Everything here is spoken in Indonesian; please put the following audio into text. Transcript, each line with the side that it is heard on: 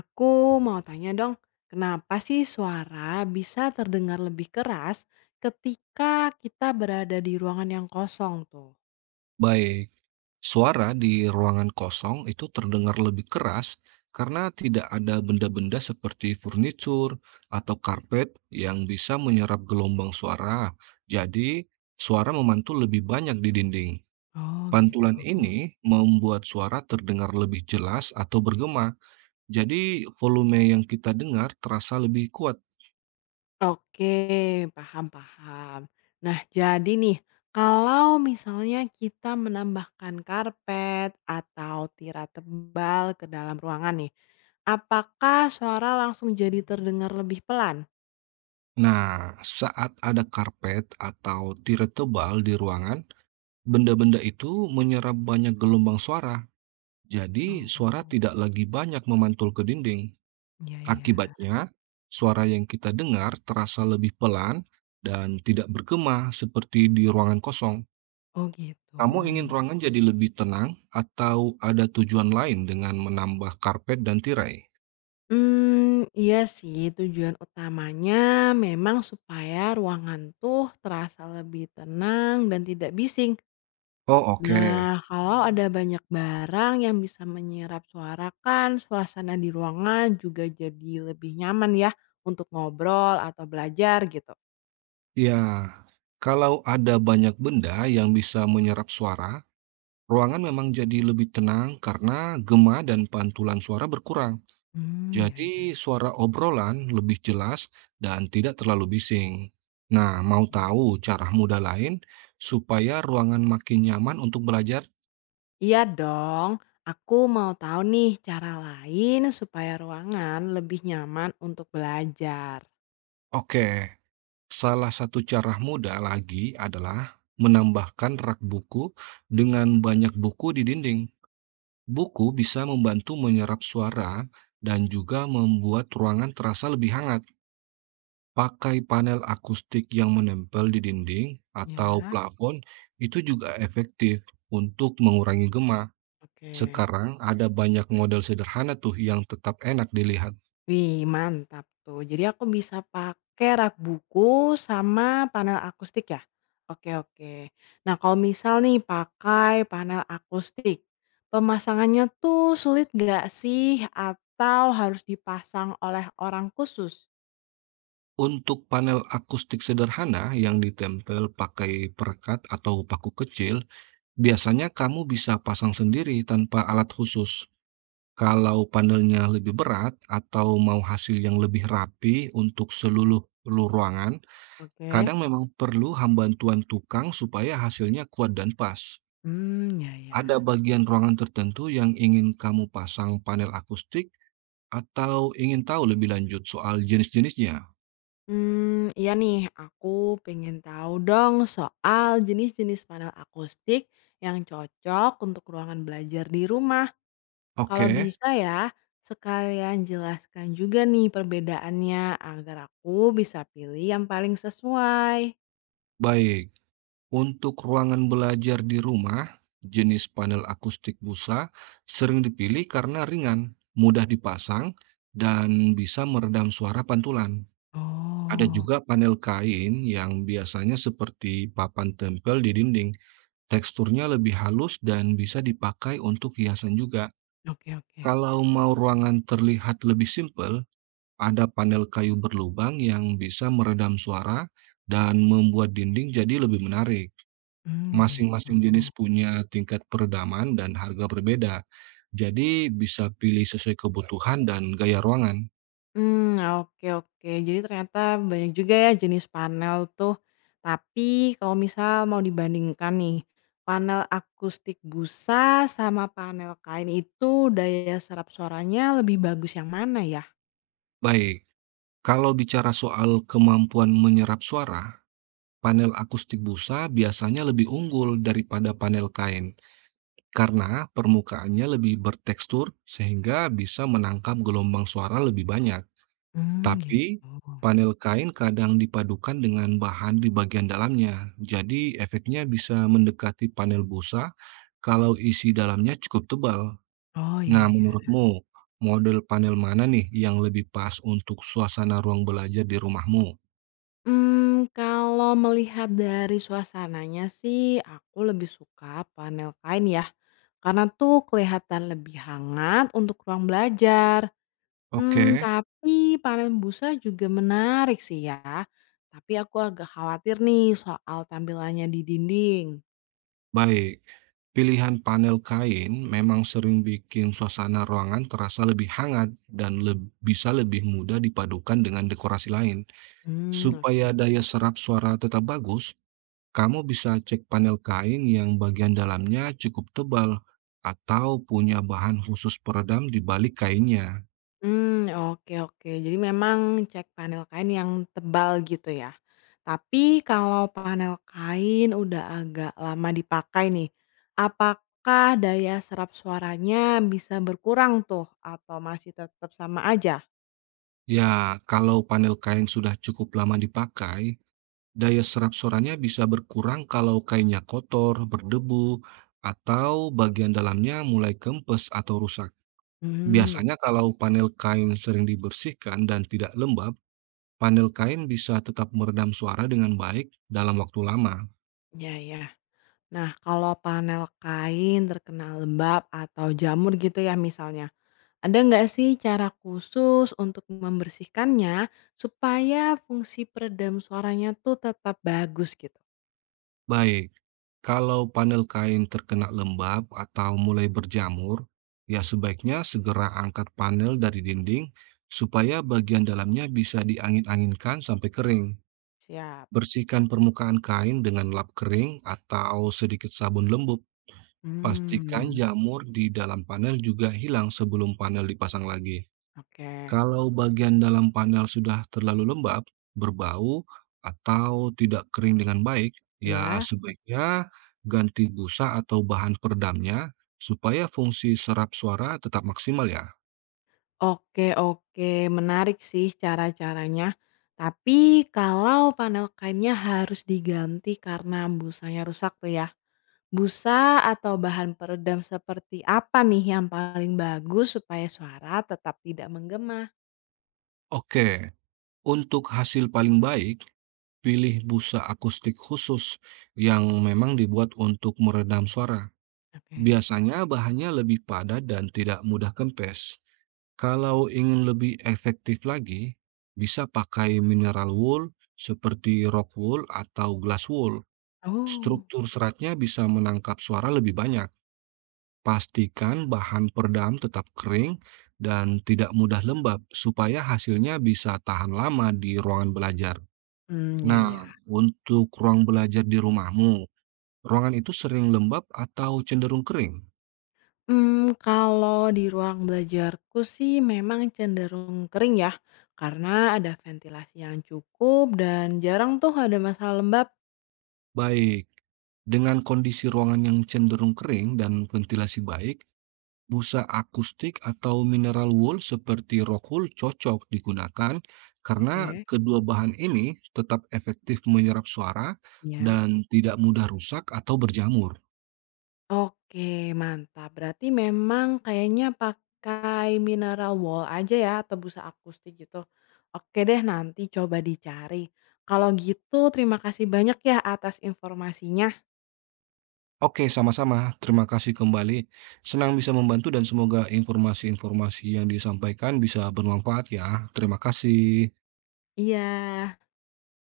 left: Aku mau tanya dong, kenapa sih suara bisa terdengar lebih keras ketika kita berada di ruangan yang kosong tuh?
right: Baik, suara di ruangan kosong itu terdengar lebih keras karena tidak ada benda-benda seperti furnitur atau karpet yang bisa menyerap gelombang suara. Jadi, suara memantul lebih banyak di dinding.
left: Oh
right: Pantulan
left: gitu.
right: ini membuat suara terdengar lebih jelas atau bergema. Jadi, volume yang kita dengar terasa lebih kuat.
left: Oke, paham-paham. Nah, jadi nih, kalau misalnya kita menambahkan karpet atau tirai tebal ke dalam ruangan nih, apakah suara langsung jadi terdengar lebih pelan?
right: Nah, saat ada karpet atau tirai tebal di ruangan, benda-benda itu menyerap banyak gelombang suara. Jadi,
left: Oh,
right: suara tidak lagi banyak memantul ke dinding.
left: iya iya.
right: Akibatnya, suara yang kita dengar terasa lebih pelan dan tidak bergema seperti di ruangan kosong.
left: Oh gitu.
right: Kamu ingin ruangan jadi lebih tenang atau ada tujuan lain dengan menambah karpet dan tirai?
left: Iya sih tujuan utamanya memang supaya ruangan tuh terasa lebih tenang dan tidak bising.
right: Oh, oke.
left: Nah, kalau ada banyak barang yang bisa menyerap suara kan suasana di ruangan juga jadi lebih nyaman ya untuk ngobrol atau belajar gitu.
right: Ya, kalau ada banyak benda yang bisa menyerap suara, ruangan memang jadi lebih tenang karena gema dan pantulan suara berkurang.
left: Hmm, ya
right: Jadi,
left: ya.
right: suara obrolan lebih jelas dan tidak terlalu bising. Nah, mau
left: Oke.
right: tahu cara mudah lain supaya ruangan makin nyaman untuk belajar?
left: Iya dong, aku mau tahu nih cara lain supaya ruangan lebih nyaman untuk belajar.
right: Oke, salah satu cara mudah lagi adalah menambahkan rak buku dengan banyak buku di dinding. Buku bisa membantu menyerap suara dan juga membuat ruangan terasa lebih hangat. Pakai panel akustik yang menempel di dinding atau
left: Ya.
right: plafon itu juga efektif untuk mengurangi gema.
left: Oke.
right: Sekarang ada banyak model sederhana tuh yang tetap enak dilihat.
left: Wih, mantap tuh. Jadi aku bisa pakai rak buku sama panel akustik ya? Oke, oke. Nah, kalau misal nih pakai panel akustik, pemasangannya tuh sulit nggak sih atau harus dipasang oleh orang khusus?
right: Untuk panel akustik sederhana yang ditempel pakai perekat atau paku kecil, biasanya kamu bisa pasang sendiri tanpa alat khusus. Kalau panelnya lebih berat atau mau hasil yang lebih rapi untuk seluruh seluruh ruangan,
left: Oke.
right: kadang memang perlu bantuan tukang supaya hasilnya kuat dan pas.
left: Hmm, ya
right: Ada
left: ya.
right: bagian ruangan tertentu yang ingin kamu pasang panel akustik atau ingin tahu lebih lanjut soal jenis-jenisnya?
left: Hmm, iya nih, aku pengen tahu dong soal jenis-jenis panel akustik yang cocok untuk ruangan belajar di rumah. Kalau
right: Oke,
left: bisa ya, sekalian jelaskan juga nih perbedaannya agar aku bisa pilih yang paling sesuai.
right: baik. Untuk ruangan belajar di rumah, jenis panel akustik busa sering dipilih karena ringan, mudah dipasang, dan bisa meredam suara pantulan. Ada
left: Oh,
right: juga panel kain yang biasanya seperti papan tempel di dinding. Teksturnya lebih halus dan bisa dipakai untuk hiasan juga.
left: oke oke.
right: Kalau mau ruangan terlihat lebih simpel, ada panel kayu berlubang yang bisa meredam suara dan membuat dinding jadi lebih menarik.
left: Gitu.
right: Masing-masing jenis punya tingkat peredaman dan harga berbeda. Jadi, bisa pilih sesuai kebutuhan dan gaya ruangan.
left: Hmm, oke oke. Jadi ternyata banyak juga ya jenis panel tuh. Tapi kalau misal mau dibandingkan nih, panel akustik busa sama panel kain itu daya serap suaranya lebih bagus yang mana ya?
right: Baik, kalau bicara soal kemampuan menyerap suara, panel akustik busa biasanya lebih unggul daripada panel kain karena permukaannya lebih bertekstur sehingga bisa menangkap gelombang suara lebih banyak. Tapi,
left: Gitu.
right: panel kain kadang dipadukan dengan bahan di bagian dalamnya. Jadi, efeknya bisa mendekati panel busa kalau isi dalamnya cukup tebal.
left: Oh, ya
right: Nah,
left: ya.
right: menurutmu, model panel mana nih yang lebih pas untuk suasana ruang belajar di rumahmu?
left: Kalau melihat dari suasananya sih aku lebih suka panel kain ya, karena tuh kelihatan lebih hangat untuk ruang belajar.
right: Oke,
left: Tapi panel busa juga menarik sih ya, tapi aku agak khawatir nih soal tampilannya di dinding.
right: baik. Pilihan panel kain memang sering bikin suasana ruangan terasa lebih hangat dan bisa lebih mudah dipadukan dengan dekorasi lain.
left: Oke.
right: Supaya daya serap suara tetap bagus, kamu bisa cek panel kain yang bagian dalamnya cukup tebal atau punya bahan khusus peredam di balik kainnya.
left: Hmm, oke oke. Jadi memang cek panel kain yang tebal gitu ya. Tapi kalau panel kain udah agak lama dipakai nih, apakah daya serap suaranya bisa berkurang tuh atau masih tetap sama aja?
right: Ya, kalau panel kain sudah cukup lama dipakai, daya serap suaranya bisa berkurang kalau kainnya kotor, berdebu, atau bagian dalamnya mulai kempes atau rusak.
left: Hmm,
right: Biasanya kalau panel kain sering dibersihkan dan tidak lembab, panel kain bisa tetap meredam suara dengan baik dalam waktu lama.
left: ya ya. Nah, kalau panel kain terkena lembab atau jamur gitu ya misalnya, ada nggak sih cara khusus untuk membersihkannya supaya fungsi peredam suaranya tuh tetap bagus gitu?
right: Baik, kalau panel kain terkena lembab atau mulai berjamur, ya sebaiknya segera angkat panel dari dinding supaya bagian dalamnya bisa diangin-anginkan sampai kering.
left: Siap.
right: Bersihkan permukaan kain dengan lap kering atau sedikit sabun lembab. Pastikan
left: Hmm,
right: jamur di dalam panel juga hilang sebelum panel dipasang lagi.
left: oke.
right: Kalau bagian dalam panel sudah terlalu lembab, berbau, atau tidak kering dengan baik, ya
left: Ya,
right: sebaiknya ganti busa atau bahan peredamnya supaya fungsi serap suara tetap maksimal ya.
left: oke oke, menarik sih cara-caranya. Tapi kalau panel kainnya harus diganti karena busanya rusak tuh ya. Busa atau bahan peredam seperti apa nih yang paling bagus supaya suara tetap tidak menggema?
right: Oke, untuk hasil paling baik, pilih busa akustik khusus yang memang dibuat untuk meredam suara.
left: Oke.
right: Biasanya bahannya lebih padat dan tidak mudah kempes. Kalau ingin lebih efektif lagi, bisa pakai mineral wool seperti rock wool atau glass wool.
left: Oh,
right: Struktur seratnya bisa menangkap suara lebih banyak. Pastikan bahan peredam tetap kering dan tidak mudah lembab supaya hasilnya bisa tahan lama di ruangan belajar.
left: hmm, ya
right: Nah,
left: ya.
right: untuk ruang belajar di rumahmu, ruangan itu sering lembab atau cenderung kering?
left: Kalau di ruang belajarku sih memang cenderung kering ya, karena ada ventilasi yang cukup dan jarang tuh ada masalah lembab.
right: Baik, dengan kondisi ruangan yang cenderung kering dan ventilasi baik, busa akustik atau mineral wool seperti rock wool cocok digunakan karena
left: Oke.
right: kedua bahan ini tetap efektif menyerap suara
left: Ya.
right: dan tidak mudah rusak atau berjamur.
left: Oke mantap, berarti memang kayaknya pakai mineral wool aja ya atau busa akustik gitu. Oke deh nanti coba dicari. Kalau gitu terima kasih banyak ya atas informasinya.
right: Oke, sama-sama. Terima kasih kembali. Senang bisa membantu dan semoga informasi-informasi yang disampaikan bisa bermanfaat ya. Terima kasih.
left: Iya.